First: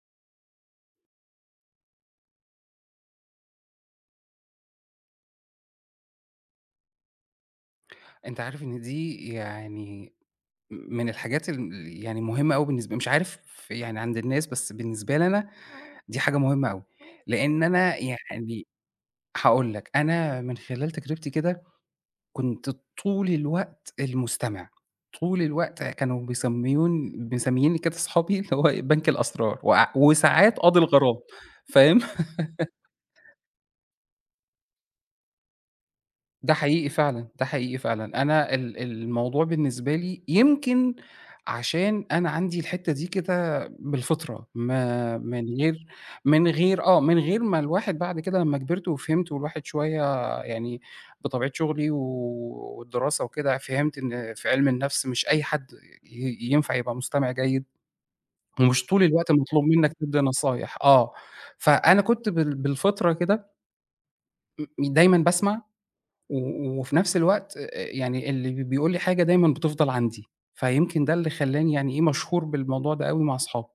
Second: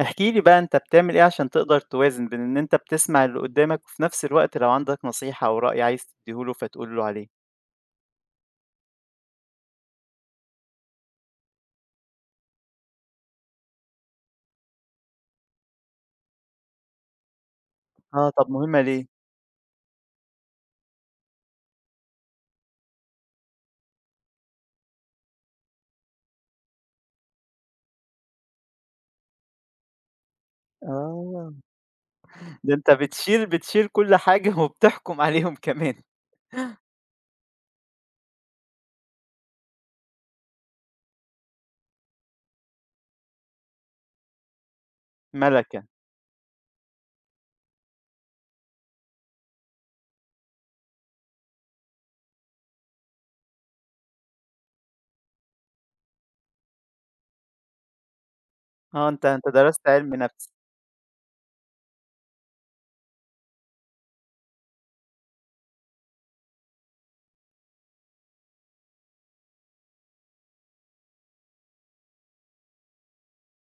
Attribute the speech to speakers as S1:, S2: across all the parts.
S1: احكِ لي بقى أنت بتعمل إيه عشان تقدر توازن بين إن أنت بتسمع اللي قُدامك وفي نَفْس الوقت لو عندك نصيحة أو رأي عايز تدّيه له فتقول له عليه؟
S2: أنت عارف إن دي يعني م من الحاجات اللي يعني مُهمة أوي بالنسبة مش عارف يعني عند الناس، بس بالنسبة لي أنا دي حاجة مُهمة أوي؛ لأن أنا
S1: آه، طَب
S2: يعني،
S1: مُهمة ليه؟
S2: هاقول لك أنا من خلال تجربتي كده، كُنت طول الوقت المستمع، طول الوقت كانوا بيسمّوني ب مسمّيينّي كده صحابي اللي هو بنك الأسرار وع وساعات قاضي الغرام،
S1: آه.
S2: فاهم؟
S1: ده أنت بتشيل بتشيل كل حاجة وبتحكم عليهم كمان.
S2: ده حقيقي فعلًا، ده حقيقي فعلًا، أنا ال الموضوع بالنسبة لي يمكن عشان أنا عندي الحتّة دي كده بالفطرة ما من
S1: مَلَكة.
S2: غير من غير آه، من غير ما الواحد بعد كده لمّا كِبرت وفِهمت والواحد شويّة يعني، بطبيعة شُغلي و والدراسة وكده فِهمت إن في عِلم النَفْس مش أي حَد ي ينفع يبقى مستمع جيد، ومش طول
S1: آه، أنت
S2: الوقت
S1: أنت
S2: مطلوب
S1: درست
S2: منك
S1: عِلم
S2: تدّي
S1: نَفْس.
S2: نصايح. آه، فأنا كُنت بال بالفطرة كده دايمًا باسمع و وفي نفس الوقت، يعني اللي بيقول لي حاجة دايمًا بتفضل عندي. فيمكن ده اللي خلَّاني يعني إيه، مشهور بالموضوع ده أوي مع أصحابي.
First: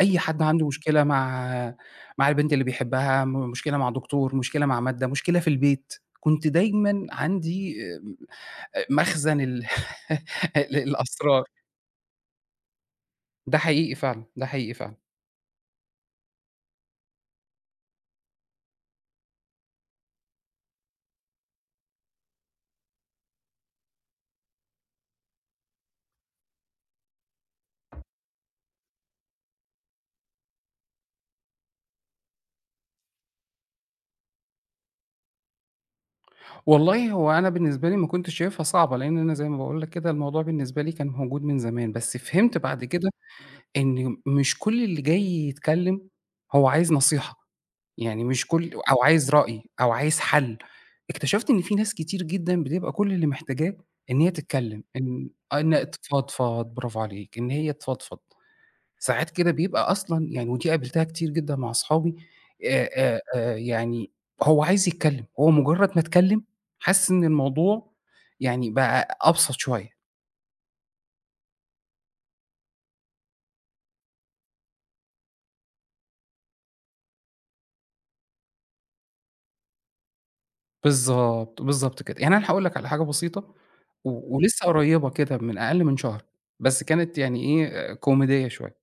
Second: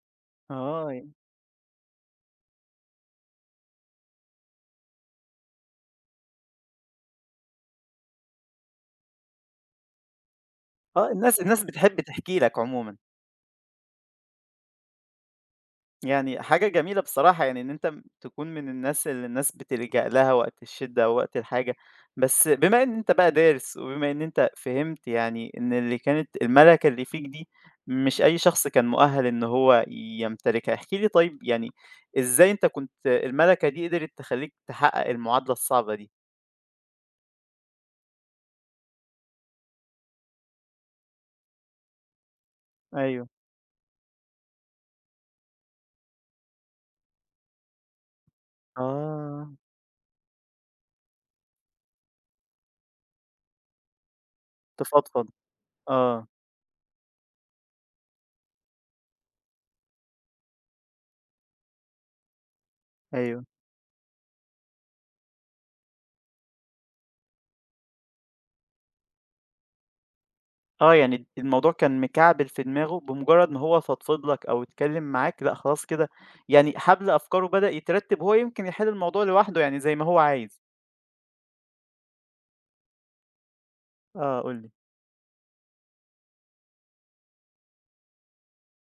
S2: أي حد عنده مشكلة،
S1: [unintelligible]
S2: مع مع البنت اللي بيحبها، مشكلة مع دكتور، مشكلة مع مادَّة، مشكلة في البيت، كنت دايمًا عندي آآ، مخزن ال
S1: آه، الناس
S2: للأسرار.
S1: الناس بتحب تحكي لَك عمومًا.
S2: ده حقيقي فعلًا، ده حقيقي فعلًا.
S1: يعني، حاجة جميلة بصراحة، يعني إن أنت تكون من الناس اللي الناس بتلجأ لها، وقت الشِدَّة أو وقت الحاجة. بس، بما إن أنت بقى دارِس، وبما إن أنت فهِمت، يعني إن اللي كانت المَلَكة اللي فيك دي، مش أي شخص كان مؤهَّل إنه هو يمتلكها. احكِ لي، طيب، يعني إزاي أنت كنت المَلَكة دي، قدِرت تخلِّيك تحقِّق المعادلة الصعبة دي؟
S2: والله، هو أنا بالنسبة لي، ما كنتش شايفها صعبة، لأن أنا زي ما باقول لَك كده، الموضوع بالنسبة لي كان موجود من زمان. بس فهِمت بعد كده
S1: أيوه.
S2: إنه مش كل اللي جاي يتكلَّم، هو عايز نصيحة، يعني مش كُل أو عايز
S1: آه.
S2: رأي، أو عايز حل. اكتشفت إن في ناس كتير جدًا، بتبقى كل اللي محتاجاه إن هي تتكلَّم،
S1: تفضفض،
S2: إن إن
S1: آه.
S2: تفضفِض. برافو عليك، إن هي تفضفِض. ساعات كده بيبقى أصلًا، يعني ودي قابلتها كتير جدًا مع أصحابي. آآ،
S1: أيوه.
S2: آآ، يعني هو عايز يتكلَّم، هو مجرَّد ما تكلَّم، حاسِس إن الموضوع، يعني، بقى أبسط شوية.
S1: آه يعني الموضوع كان مكعبِل في دماغه بمجرّد ما هو فضفض لك أو اتكلّم معاك، لأ خلاص كده يعني حبل أفكاره بدأ يترتّب، هو يمكن يحل الموضوع لوحده يعني زي ما هو عايز.
S2: بالضبط، بالضبط كده. يعني أنا هاقول لك على حاجة بسيطة و
S1: آه، قُل
S2: ولسه
S1: لي.
S2: قريّبة كده من أقل من شهر، بس كانت يعني إيه كوميدية شوية.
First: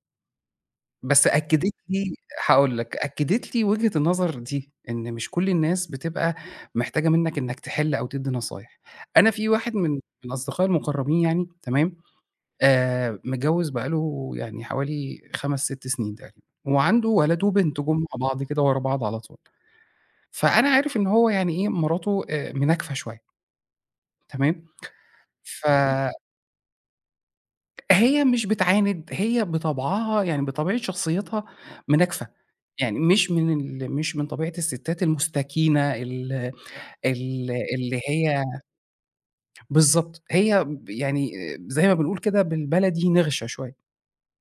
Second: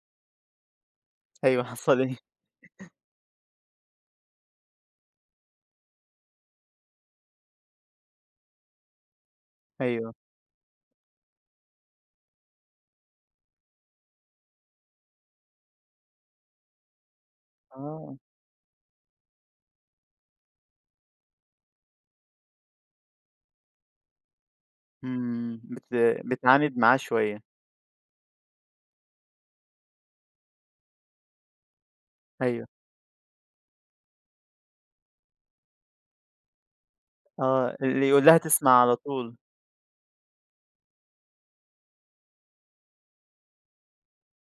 S2: بس
S1: أيوه،
S2: أكّدِت
S1: حصل
S2: لي
S1: إيه؟
S2: هاقول لك، أكّدِت لي وِجهة النظر دي، إن مش كل الناس بتبقى محتاجة منك إنك تحل أو تدّي نصايح، أنا في واحد من
S1: أيوه.
S2: من أصدقائي المقرّبين يعني، تمام، آآ متجوّز بقى له يعني حوالي 5، 6 سنين تقريبًا وعنده ولد وبنت، جُم مع
S1: آه.
S2: بعض كده ورا بعض على طول، فأنا عارف إن هو يعني إيه، مراته آآ مناكفة شوية. تمام؟
S1: إمم،
S2: ف
S1: بت بتعاند معاه شوية.
S2: هي مش بتعاند، هي بطبعها، يعني بطبيعة شخصيّتها مناكفة،
S1: أيوه.
S2: يعني مش من ال مش من طبيعة الستات المُستكينة ال ال
S1: آه،
S2: اللي
S1: اللي يقول لها
S2: هي
S1: تسمَع على طول.
S2: بالضبط، هي ب يعني زي ما بنقول كده بالبلدي نِغْشة شوية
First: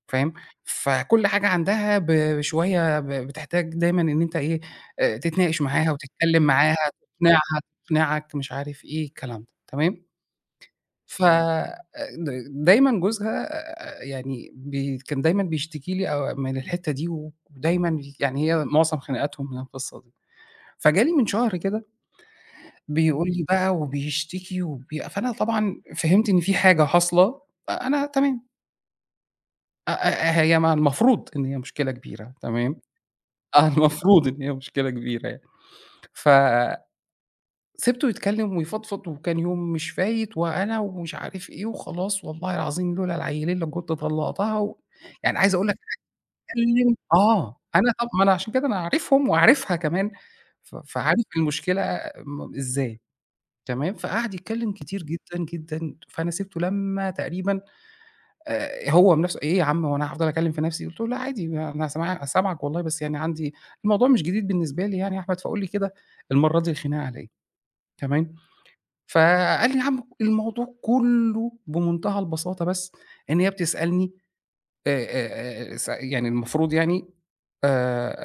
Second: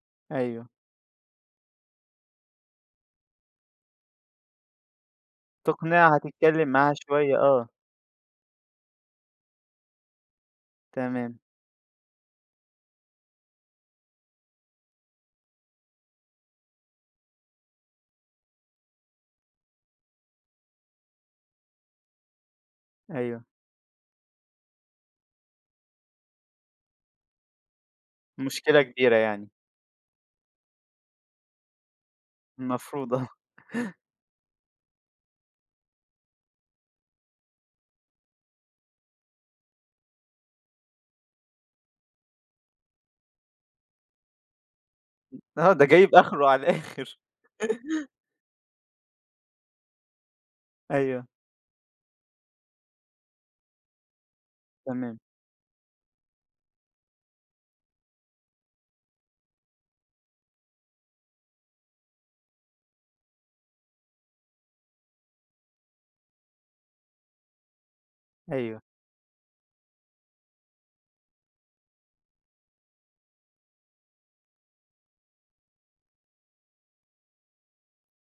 S2: فاهم؟
S1: أيوه.
S2: فكل حاجة عندها ب شوية ب بتحتاج دايمًا إن أنت إيه، آآ تتناقش معاها
S1: تقنعها،
S2: وتتكلّم
S1: تتكلّم
S2: معاها،
S1: معاها شوية،
S2: تقنعها،
S1: آه.
S2: تقنعك، مش عارف إيه، الكلام ده، تمام؟ ف
S1: تمام.
S2: د دايمًا جوزها يعني ب كان دايمًا بيشتكي لي آآ من الحِتّة دي ودايمًا يعني هي مُعظم خناقاتهم من القِصّة دي، فجالي من شهر كده بيقول
S1: أيوه.
S2: لي بقى وبيشتكي وبي فأنا طبعًا فهِمت إن في حاجة حاصلة، فأنا تمام.
S1: مشكلة كبيرة يعني.
S2: أ آآ، هي ما المفروض إن هي مشكلة كبيرة تمام،
S1: المفروض آه.
S2: آه المفروض إن هي مشكلة كبيرة يعني ف سِبته يتكلّم ويفضفض وكان يوم مش فايت، وأنا ومش عارف إيه وخلاص والله العظيم لولا العيلين لكنت طلّقتها، و يعني عايز أقول
S1: آه،
S2: لَك
S1: ده جايب آخره على
S2: اتكلّم
S1: الآخر.
S2: آه أنا طَب ما أنا عشان كده أنا عارفهم وعارفها كمان ف فعارف
S1: أيوه.
S2: المشكلة م إزاي، تمام، فقعد يتكلّم كتير
S1: تمام.
S2: جدًا، جدًا فأنا سِبته لمّا تقريبًا آآ، هو بنفسُه إيه يا عم هو أنا هافضل أكّلم في نفسي، قُلت له لأ عادي أنا سمع أنا سامعَك والله بس يعني عندي، الموضوع مش جديد بالنسبة لي يعني يا أحمد فقُل لي كده المرّه دي الخناقة على إيه، تمام،
S1: أيوه.
S2: فقال لي: "يا عم الموضوع كُلّه بمنتهى البساطة بس إن هي بتسألني" آآ آآ آآ س يعني المفروض يعني آآ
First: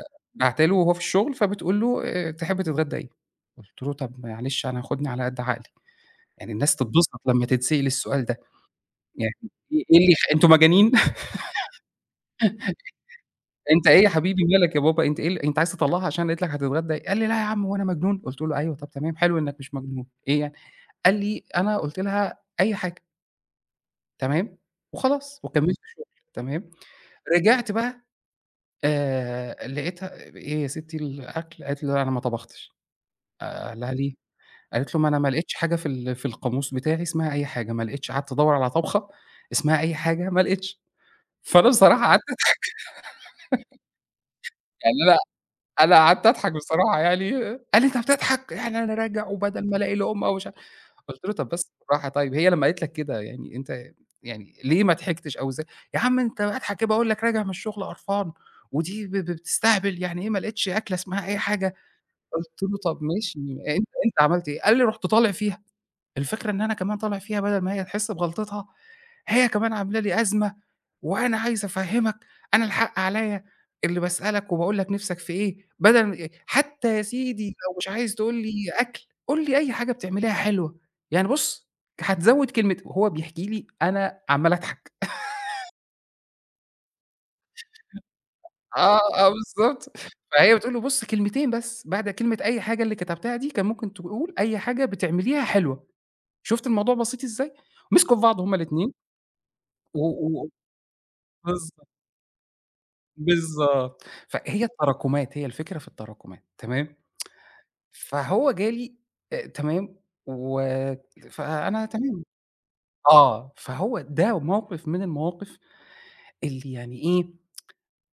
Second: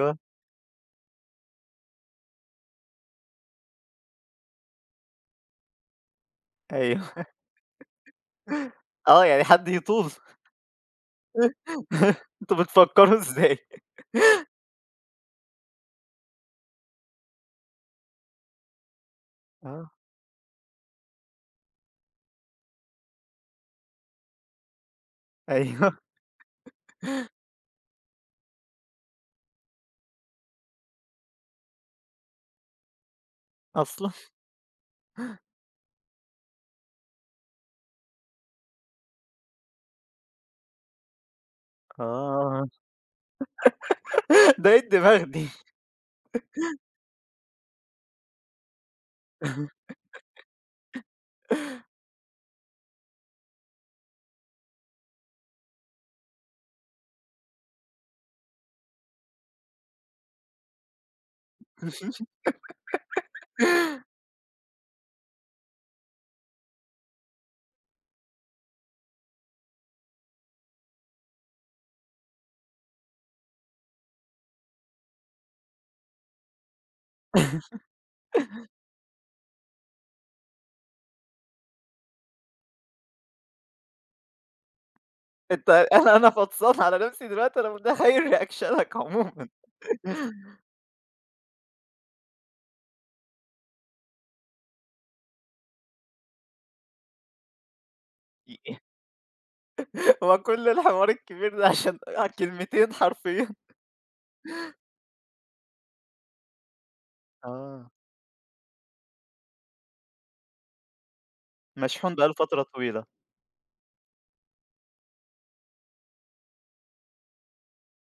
S2: آآ، باعته له وهو في الشغل فبتقول له: "آآ تحب تتغدّى إيه؟" قُلت له: "طَب معلش أنا خُدني على قد عقلي يعني الناس
S1: أيوه.
S2: تتبسط لمّا تتسأل السؤال ده،
S1: آه
S2: يعني
S1: يعني حد
S2: إيه إيه
S1: يطول.
S2: اللي يخ أنتم مجانين؟!
S1: أنتوا بتفكّروا إزاي؟
S2: أنت إيه يا حبيبي مالك يا بابا، أنت إيه ال أنت عايز تطلّقها عشان قالت لَك هتتغدى" قال لي: "لا يا عم هو أنا مجنون!" قلُت له: "أيوه طَب تمام حلو إنَّك مش
S1: آه.
S2: مجنون، إيه يعني؟" قال لي: "أنا قُلت لها أي حاجة." تمام، وخلاص وكمّلت
S1: أيوه.
S2: شُغل تمام، رجعت بقى آآ، لقيتها آآ، إيه يا ستي الأكل قالت لي: "لأ، أنا ما طبختش" آآ، قال لها:
S1: أصلًا.
S2: "ليه؟" قالت له: "ما أنا ما لقيتش حاجة في ال في القاموس بتاعي اسمها أي حاجة، ما لقيتش قعدت أدوّر على طبخة اسمها أي حاجة ما لقيتش،" فأنا بصراحة قعدت أضحك
S1: آه. ده إيه
S2: يعني أنا
S1: الدماغ دي!
S2: أنا قعدت أضحك بصراحة يعني قال لي: "أنت بتضحك يعني أنا راجع وبَدل ما ألاقي لقمة ومش" قُلت له: "طَب بس بالراحة طيب هي لمّا قالت لك كده يعني أنت يعني ليه ما ضحكتش! أو ز" يا عم أنت أضحك كده باقول لك راجع من الشُغل قرفان ودي ب ب بتستهبل، يعني إيه ما لقيتش أكلة اسمها أي حاجة، قُلت له طَب ماشي أ أنت أنت عملت إيه؟ قال لي: "رُحت طالع فيها، الفكرة إن أنا كمان طالع فيها بَدل ما هي تحسّ بغلطتها هي كمان عاملة لي أزمة، وأنا عايز أفهّمك أنا الحق عليَّ اللي باسألك وباقول لك نِفْسك في إيه؟ بَدل م حتى يا سيدي لو مش عايز تقول لي أكل، قُل لي أي حاجة بتعمليها حلوة، يعني بُصّ ك هتزوّد كلمة" وهو بيحكي لي أنا عمّال أضحك.
S1: أنت أنا أنا فطسان على نَفْسي دلوقتي أنا متخيّل ريأكشنك
S2: آه، آه
S1: عمومًا.
S2: بالضبط فهي بتقول له: "بُصّ كلمتين بس، بعد كلمة أي حاجة اللي كتبتها دي كان ممكن تقول أي حاجة بتعمليها حلوة، شُفت الموضوع بسيط إزاي؟" مسكوا في بعض هُم
S1: [unintelligible]
S2: الاتنين و
S1: هو
S2: و و
S1: كُلّ الحوار الكبير ده
S2: بالضب
S1: عشان كلمتين حرفيًا.
S2: بالضبط، ف هي التراكمات هي الفكرة في التراكمات تمام،
S1: آه.
S2: فهو جَا لي آآ، تمام، و ت فأنا
S1: مشحون
S2: تمام
S1: بقى له فترة طويلة.
S2: آه فهو ده موقِف من المواقِف اللي يعني إيه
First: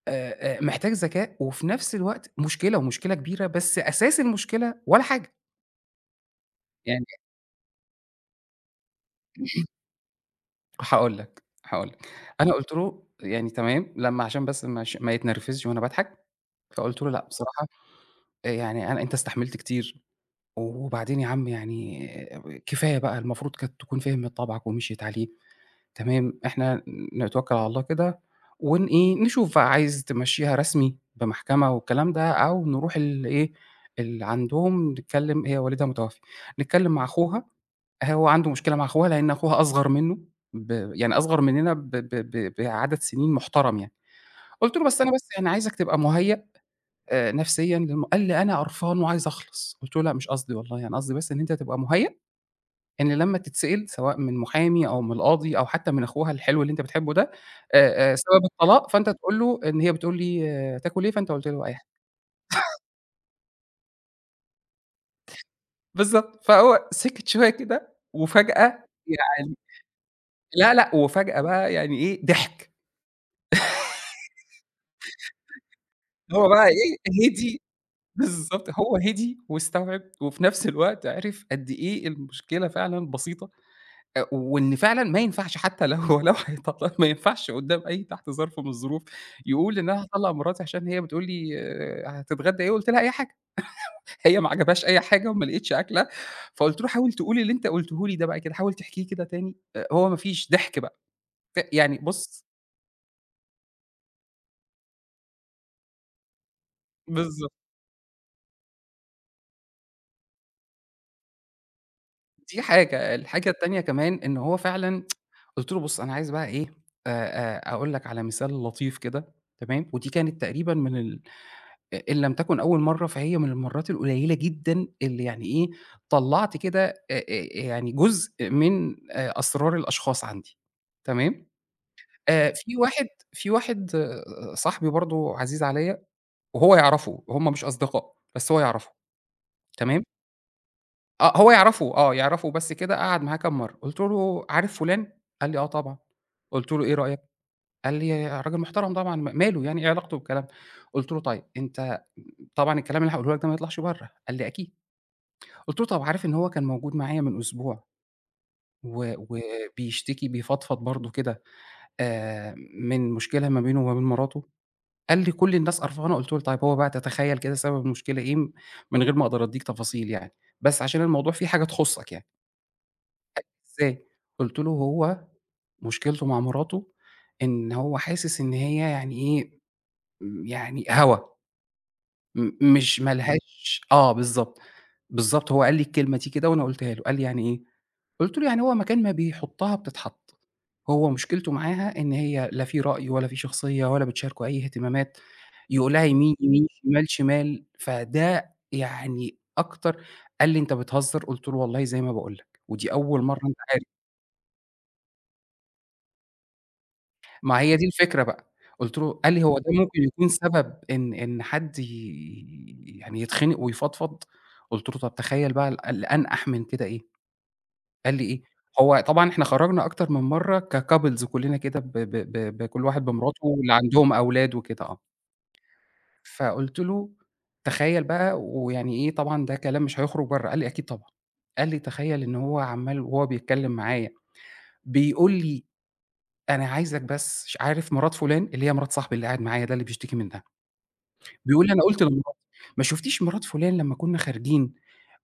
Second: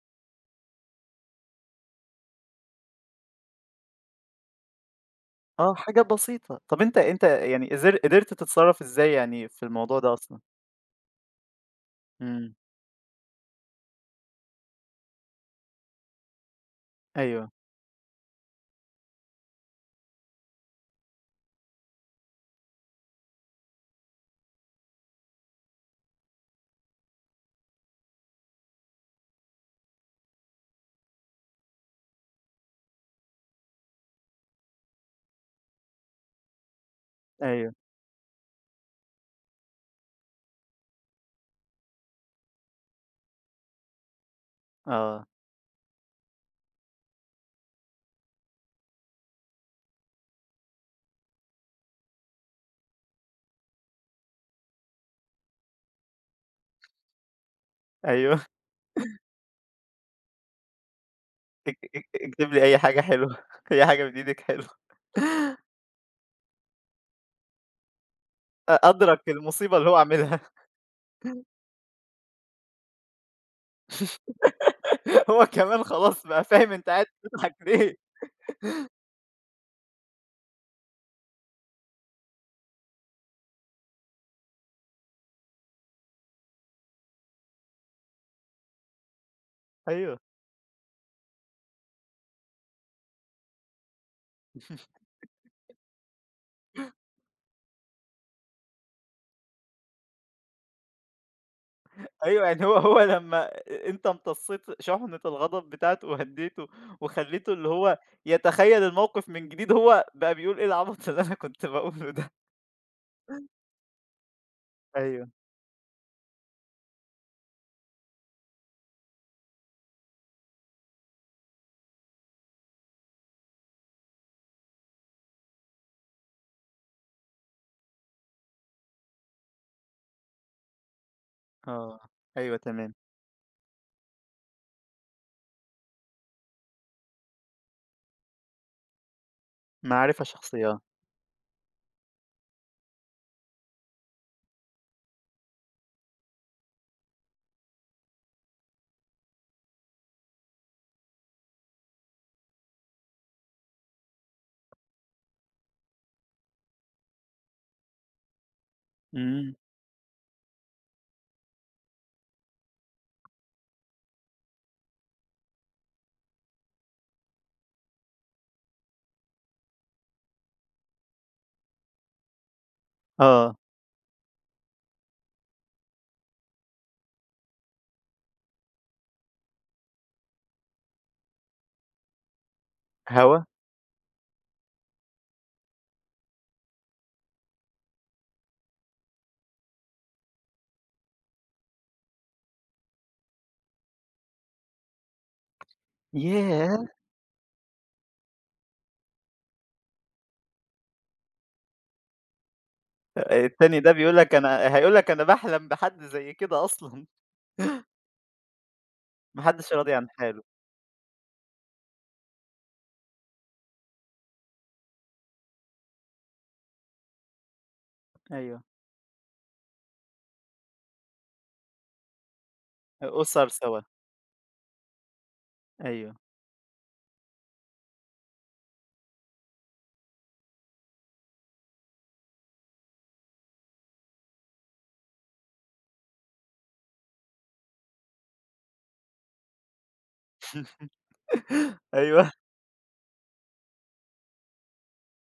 S2: آآ آآ محتاج ذكاء وفي نَفْس الوقت مشكلة ومشكلة كبيرة بس أساس المشكلة ولا حاجة.
S1: آه، حاجة بسيطة. طَب أنت،
S2: يعني إي
S1: أنت يعني قدرت- قدرت تتصرف إزاي يعني في
S2: [unintelligible]
S1: الموضوع ده أصلًا؟
S2: هاقول لك، هاقول لك. أنا
S1: إمم.
S2: قُلت له يعني تمام لمّا عشان بس مش ما يتنرفزش وأنا باضحك، فقُلت له: "لأ
S1: أيوه.
S2: بصراحة آآ يعني أنا أنت استحملت كتير، وبعدين يا عم يعني كفاية بقى المفروض كانت تكون فهمِت طبعَك ومشْيِت عليه،" تمام؟ "إحنا نتوكّل على الله كده ونإيه نشوف عايز تمشيها رسمي بمحكمة والكلام ده أو نروح لإيه اللي عندهم نتكلّم" هي والدها متوفّي، نتكلّم مع أخوها
S1: أيوه.
S2: هو عنده مشكلة مع أخوها لأن أخوها أصغر منّه ب يعني أصغّر مننا ب ب ب بعدد سنين محترم يعني، قُلت له: "بس أنا
S1: آه.
S2: بس يعني عايزَك تبقى مهيأ آآ نفسيًا لم" قال: "أنا قرفان وعايز أخلص." قُلت له: "لأ، مش قصدي والله يعني قصدي بس إن أنت تبقى مهيأ إن لمّا تتسئل سواء من محامي أو من قاضي أو حتّى من أخوها الحلو اللي أنت بتحبه ده آآ آآ
S1: أيوه.
S2: سبب الطلاق، فأنت تقول له إن هي بتقول لي "هتاكل إيه؟" فأنت قُلت له: "أي
S1: اك
S2: حاجة.""
S1: اك اكتب لي أي حاجة حلوة أي حاجة من إيدَك حلوة.
S2: بالضبط. فهو سِكت شوية كده
S1: أ
S2: وفجأة
S1: أدرك
S2: يعني
S1: المصيبة اللي هو عاملها.
S2: لا، لأ وفجأة بقى يعني إيه ضحِك.
S1: هو كمان خلاص بقى
S2: هو بقى
S1: فاهم أنت قاعد
S2: إيه
S1: تضحك
S2: هِدِي
S1: ليه.
S2: بالضبط هو هِدِي واستوعب وفي نفس الوقت عِرِف قد إيه المشكلة فعلًا بسيطة أ وإن فعلًا ما ينفعش حتّى لو هو لو هيطلّقها ما ينفعش قدام أي تحت ظرف من الظروف يقول إن: "أنا
S1: أيوه.
S2: هاطلق مراتي عشان هي بتقول لي آآ هتتغدى إيه قُلت لها أي حاجة" هي ما عجبهاش أي حاجة وما لقيتش أكلة فقُلت له: "حاول تقول اللي أنت قُلته لي ده بقى كده حاول تحكيه كده تاني." هو ما فيش ضحْك بقى ف يعني بُص
S1: أيوه يعني هو هو لمّا أنت امتصيت شُحنة الغضب بتاعته وهديته
S2: بالضبط.
S1: وخليته اللي هو يتخيّل الموقف من جديد، هو بقى بيقول إيه العبط اللي أنا كنت باقوله ده.
S2: دي حاجة، الحاجة التانية كمان إن هو فعلًا
S1: أيوه.
S2: قُلت له: "بُص أنا عايز بقى إيه أ أ أقول لك على مثال لطيف كده" تمام؟ ودي كانت تقريبًا من ال إ إن لم تكن أول مرّة فهي من المَرّات القليلة جدًا اللي يعني إيه طلّعت كده أ أ يعني جزء من آآ أسرار الأشخاص عندي، تمام؟
S1: آه،
S2: آآ
S1: أيوه،
S2: في
S1: تمام.
S2: واحد في واحد صاحبي برضه عزيز عليّا، وهو يعرفه هُم مش أصدقاء بس هو يعرفه، تمام؟
S1: معرفة شخصية.
S2: آه هو يعرَفه، آه يعرَفه بس كده قعَد معاه كام مرّة قُلت له: "عارف فلان؟"، قال لي: "آه طبعًا."، قُلت له: "إيه رأيك؟"، قال لي: "راجل محترَم طبعًا، م ماله يعني إيه علاقته بالكلام ده؟"، قلت له: "طيب، أنت طبعًا الكلام اللي هاقوله لك ده ما يطلَعش برّه."، قال لي: "أكيد."، قُلتله: "طَب عارف إن هو كان موجود معايا من أسبوع؟ و
S1: إمم.
S2: وبيشتكي، بيفضفض برضه كده آآ، من مشكلة ما بينه وما بين مراته؟"، قال لي: "كل الناس قرفانة."، قُلت له: "طيب هو بقى تتخيّل كده سبب المشكلة إيه؟ م من غير ما أقدر أدّيك تفاصيل يعني بس عشان الموضوع في حاجة تخصّك يعني.". قال لي:
S1: آه.
S2: "إزاي؟"، قُلت له: "هو مشكلته مع مراته إن هو حاسس إن هي يعني إيه، يعني هوا، م مش ما
S1: هوا؟
S2: لهاش" آه بالضبط، بالضبط، هو قال لي الكلمة دي كده وأنا قٌلتها له، قال لي: "يعني إيه؟"، قُلت له: "يعني هو مكان ما بيحُطّها بتتحط، هو مشكلته معاها إن هي لا في رأي ولا في شخصية ولا بتشاركه أي إهتمامات، يقول لها يمين، يمين،
S1: ياه!
S2: شمال، شمال."، فده يعني أكتر قال لي: "أنت بتهزّر؟"، قُلت له: "والله زي ما باقول لك، ودي أول
S1: آآ،
S2: مرّة أنت
S1: التاني
S2: عارف".
S1: ده بيقول لك "أنا" هيقول لك: "أنا باحلم بحد زي كده أصلًا".
S2: ما هي دي الفكرة بقى، قُلت له قال لي:
S1: ما
S2: "هو ده
S1: حدّش راضي
S2: ممكن
S1: عن
S2: يكون
S1: حاله.
S2: سبب إن إن حد ي يعني يتخنَق ويفضفض؟"، قُلت له: "طب تخيّل بقى ال اللي أنقح من كده إيه؟"، قال لي: "إيه؟"،
S1: أيوه.
S2: هو طبعًا إحنا خرجنا أكتر من مرّة كcouples كلّنا كده ب ب ب ب كل واحد
S1: أ
S2: بمراته
S1: أُسَر
S2: واللي
S1: سوا.
S2: عندهم أولاد وكده آه.
S1: أيوه.
S2: فقُلت له: "تخيّل بقى ويعني إيه طبعًا ده كلام مش هيخرُج برّه."، قال لي: "أكيد طبعًا."، قال لي: "تخيّل إن هو عمّال وهو بيتكلّم معايا بيقول لي أنا عايزك بس ش عارف مرات فُلان؟"، اللي هي مرات صاحبي اللي قاعد معايا ده اللي بيشتكي منها، بيقول لي: "أنا قُلت
S1: أيوه.
S2: لمراتي ما شُفتيش مرات فُلان لمّا كنا خارجين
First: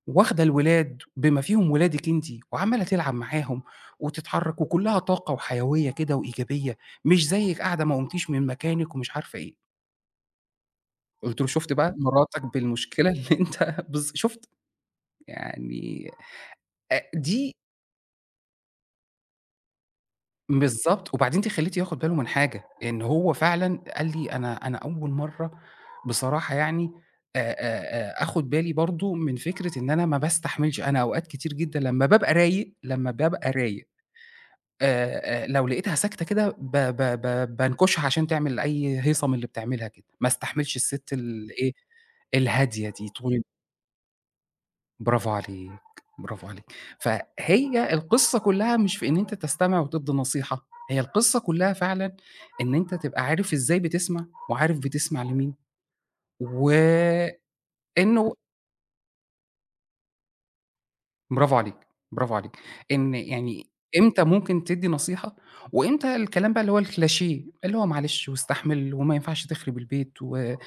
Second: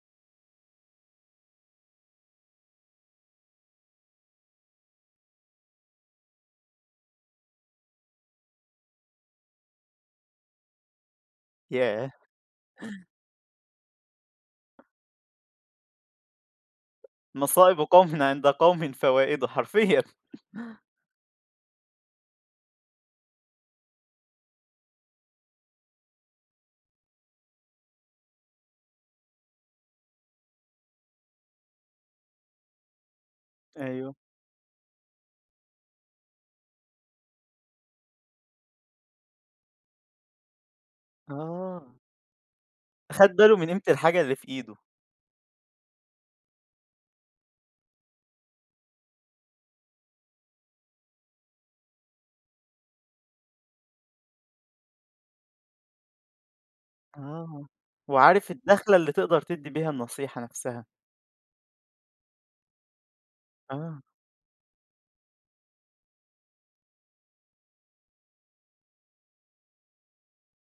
S2: واخدة الولاد بما فيهم ولادِك أنتِ وعمّالة تلعب معاهم وتتحرّك وكلّها طاقة وحيوية كده وإيجابية مش زيِك قاعدة ما قُمتيش من مكانِك ومش عارفة إيه.". قُلت له: "شوفت بقى،
S1: ياه!
S2: مراتَك بالمشكلة اللي أنت" بالض شوفت يعني أ دي
S1: مصائب قومٍ عند قومٍ فوائد حرفيًا.
S2: بالضبط، وبعدين أنتِ خلّيتيه ياخد باله من حاجة إن هو فعلًا قال لي: "أنا أنا أول مرّة بصراحة يعني آآ آآ آآ، أخد بالي برضه من فكرة إن أنا ما باستحملش، أنا أوقات كتير جدًا لمّا بابقى رايق، لمّا بابقى رايق
S1: أيوه.
S2: آآ، لو لقيتها ساكتة كده ب ب ب بانكشها عشان تعمل أي هيصة من اللي بتعملها كده، ما استحملش السِت الإيه،
S1: آه.
S2: الهادية دي
S1: خد
S2: طول"
S1: باله من قيمة الحاجة اللي في إيده.
S2: برافو عليك، برافو عليك. فهي القصّة كُلها مش في إن أنت تستمع وتدّي نصيحة، هي القصّة كُلها فعلًا إن أنت تبقى عارف إزاي بتسمع وعارف بتسمع مين وإنّه
S1: آه، وعارف الدخلة اللي تقدر تدّي بيها النصيحة نفسها.
S2: برافو عليك، برافو عليك. إن يعني
S1: آه.
S2: إمتى ممكن تدّي نصيحة، وإمتى الكلام ده اللي هو الcliché اللي هو معلش واستحمل وما ينفعش تخرب البيت وآآ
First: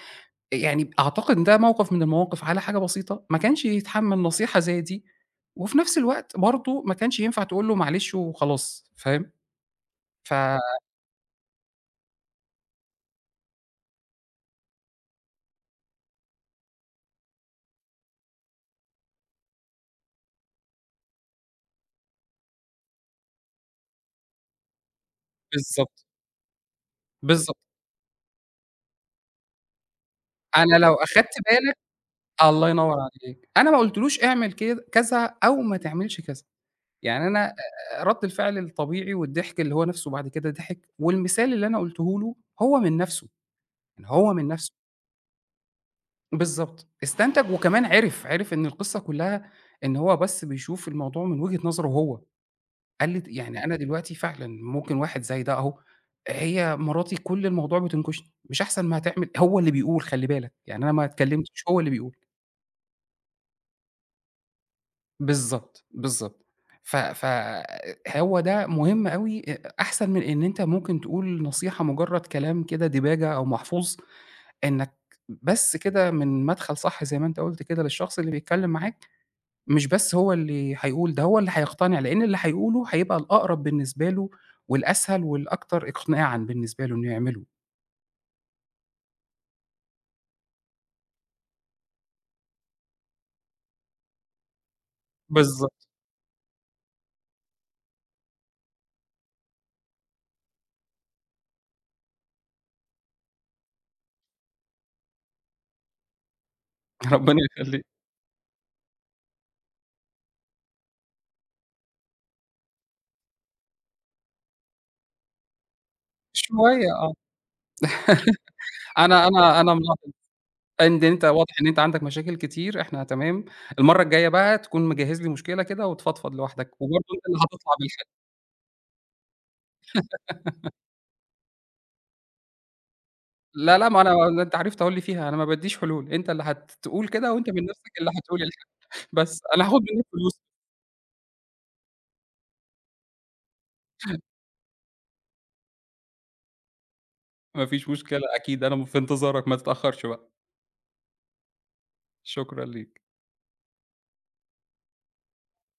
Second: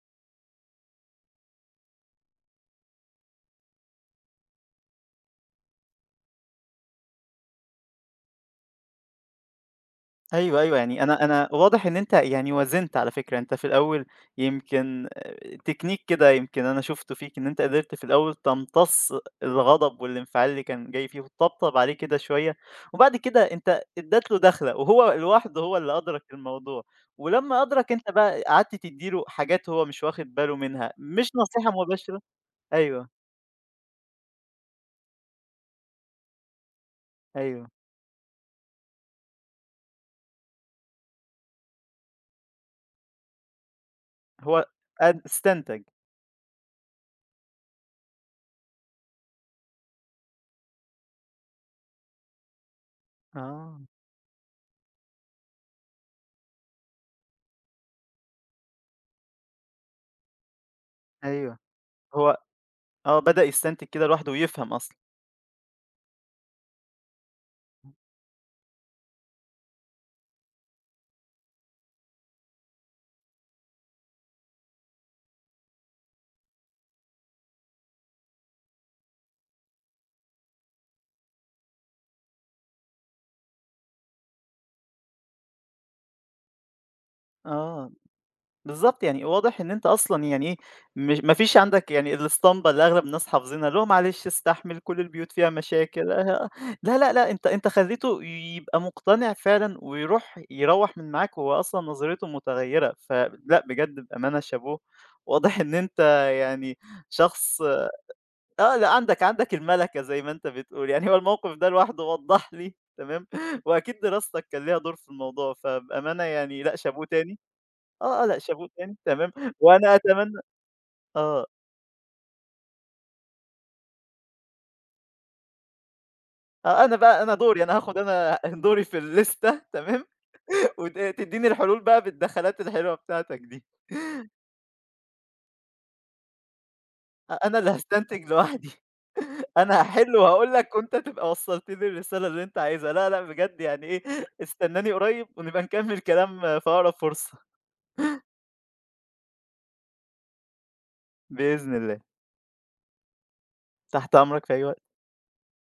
S2: يعني أعتقد ده موقف من المواقف على حاجة بسيطة ما كانش يتحمّل نصيحة زي دي، وفي نفس الوقت برضه ما كانش ينفع تقول له معلش وخلاص، فاهم؟ ف
S1: أيوه، أيوه، يعني أنا أنا واضح إن أنت يعني وازنت على فكرة، أنت في الأول يمكن تكنيك كده يمكن أنا شُفته فيك، إن أنت قدرت في الأول تمتص الغضب والانفعال اللي كان جاي فيه وتطبطب عليه كده شوية، وبعد كده أنت أدّيت له دخلة وهو لواحده هو
S2: بالضبط.
S1: اللي أدرك الموضوع.
S2: بالضبط.
S1: ولمّا أدرك أنت بقى قعدت تدّي له حاجات هو مش واخد باله
S2: أنا لو
S1: منها مش
S2: أخدت
S1: نصيحة
S2: بالَك
S1: مباشرة.
S2: الله ينوّر
S1: أيوه.
S2: عليك. أنا ما قُلتلوش اعمل كد كذا أو ما تعملش كذا، يعني أنا
S1: أيوه.
S2: آآ، رد الفعل الطبيعي والضحك اللي هو نفْسُه بعد كده ضحِك والمثال اللي أنا قُلته له هو من نفْسُه، يعني هو من
S1: هو
S2: نفْسُه.
S1: أن استنتج.
S2: بالضبط استنتج وكمان عِرِف، عِرِف إن القصّة كلّها إن هو بس بيشوف الموضوع من وجهة نظرُه هو، قال لي ت "يعني أنا
S1: آه.
S2: دلوقتي فعلًا ممكن واحد زي ده أهو، هي مراتي كُلّ الموضوع بتنكشني مش أحسن ما تعمل"، هو اللي بيقول خلّي بالك يعني أنا ما
S1: أيوه،
S2: اتكلمتش هو اللي بيقول.
S1: هو آه، بدأ يستنتج كده لوحده ويفهم أصلًا.
S2: بالضبط، بالضبط ف ف هو ده مهم أوي أ أحسن من إن أنت ممكن تقول نصيحة مجرّد كلام كده ديباجة أو محفوظ إنك بس كده من مدخل صح زي ما أنت قُلت كده للشخص اللي بيتكلم معاك، مش بس هو اللي هيقول ده هو اللي هيقتنع لأن اللي هيقوله هيبقى الأقرب بالنسبة له والأسهل والأكتر إقناعًا بالنسبة له إنه يعمله.
S1: آه. بالضبط يعني واضح إن أنت أصلًا يعني إيه م ما فيش عندك يعني الاسطمبة اللي أغلب الناس حافظينها، اللي هو معلش استحمل كُلّ البيوت فيها
S2: بالضبط.
S1: مشاكل لا، لا، لا أنت أنت خلّيته يبقى مقتنع فعلًا ويرُوح يروَّح من معاك وهو أصلًا نظريته متغيّرة، فلأ بجد بأمانة شابوه، واضح إن أنت يعني
S2: ربنا
S1: شخص
S2: يخلّيك.
S1: آه لأ عندك عندك المَلَكَة زي ما أنت بتقول، يعني هو الموقف ده لوحده وضح لي تمام وأكيد دراستك كان ليها دور في الموضوع فبأمانة يعني لأ
S2: شوية
S1: شابوه
S2: آه،
S1: تاني، آه، آه لأ شابوه تاني
S2: أنا
S1: تمام،
S2: أنا أنا
S1: وأنا
S2: ملاحظ
S1: أتمنى
S2: إن أنت
S1: آه.
S2: واضح إن أنت عندك مشاكل كتير إحنا تمام، المرّه الجاية بقى تكون مجهّز لي مشكلة كده وتفضفض لوحدك،
S1: آه، أنا
S2: وبرضه
S1: بقى
S2: أنت
S1: أنا
S2: اللي
S1: دوري
S2: هتطلع
S1: أنا هاخد
S2: بالحل.
S1: أنا دوري في الليستة تمام وت تديني الحلول بقى بالدخلات الحلوة بتاعتك دي.
S2: لا، لا، ما أنا هو أنت عرفت أهو اللي فيها أنا ما بادّيش حلول، أنت اللي هتقول
S1: أ
S2: كده، وأنت
S1: أنا
S2: من
S1: اللي
S2: نفسك اللي
S1: هاستنتج
S2: هتقول
S1: لوحدي،
S2: الحل، بس أنا
S1: أنا
S2: هاخد منك
S1: هاحل
S2: فلوس.
S1: وهاقول لك وأنت تبقى وصَّلت لي الرسالة اللي أنت عايزها لا لأ بجد يعني إيه استناني قريب ونبقى نكمّل كلام في أقرب فرصة.
S2: ما فيش مشكلة أكيد أنا م في انتظارك، ما تتأخّرش بقى.
S1: بإذن الله.
S2: شكرًا ليك.
S1: تحت أمرك في أي وقت.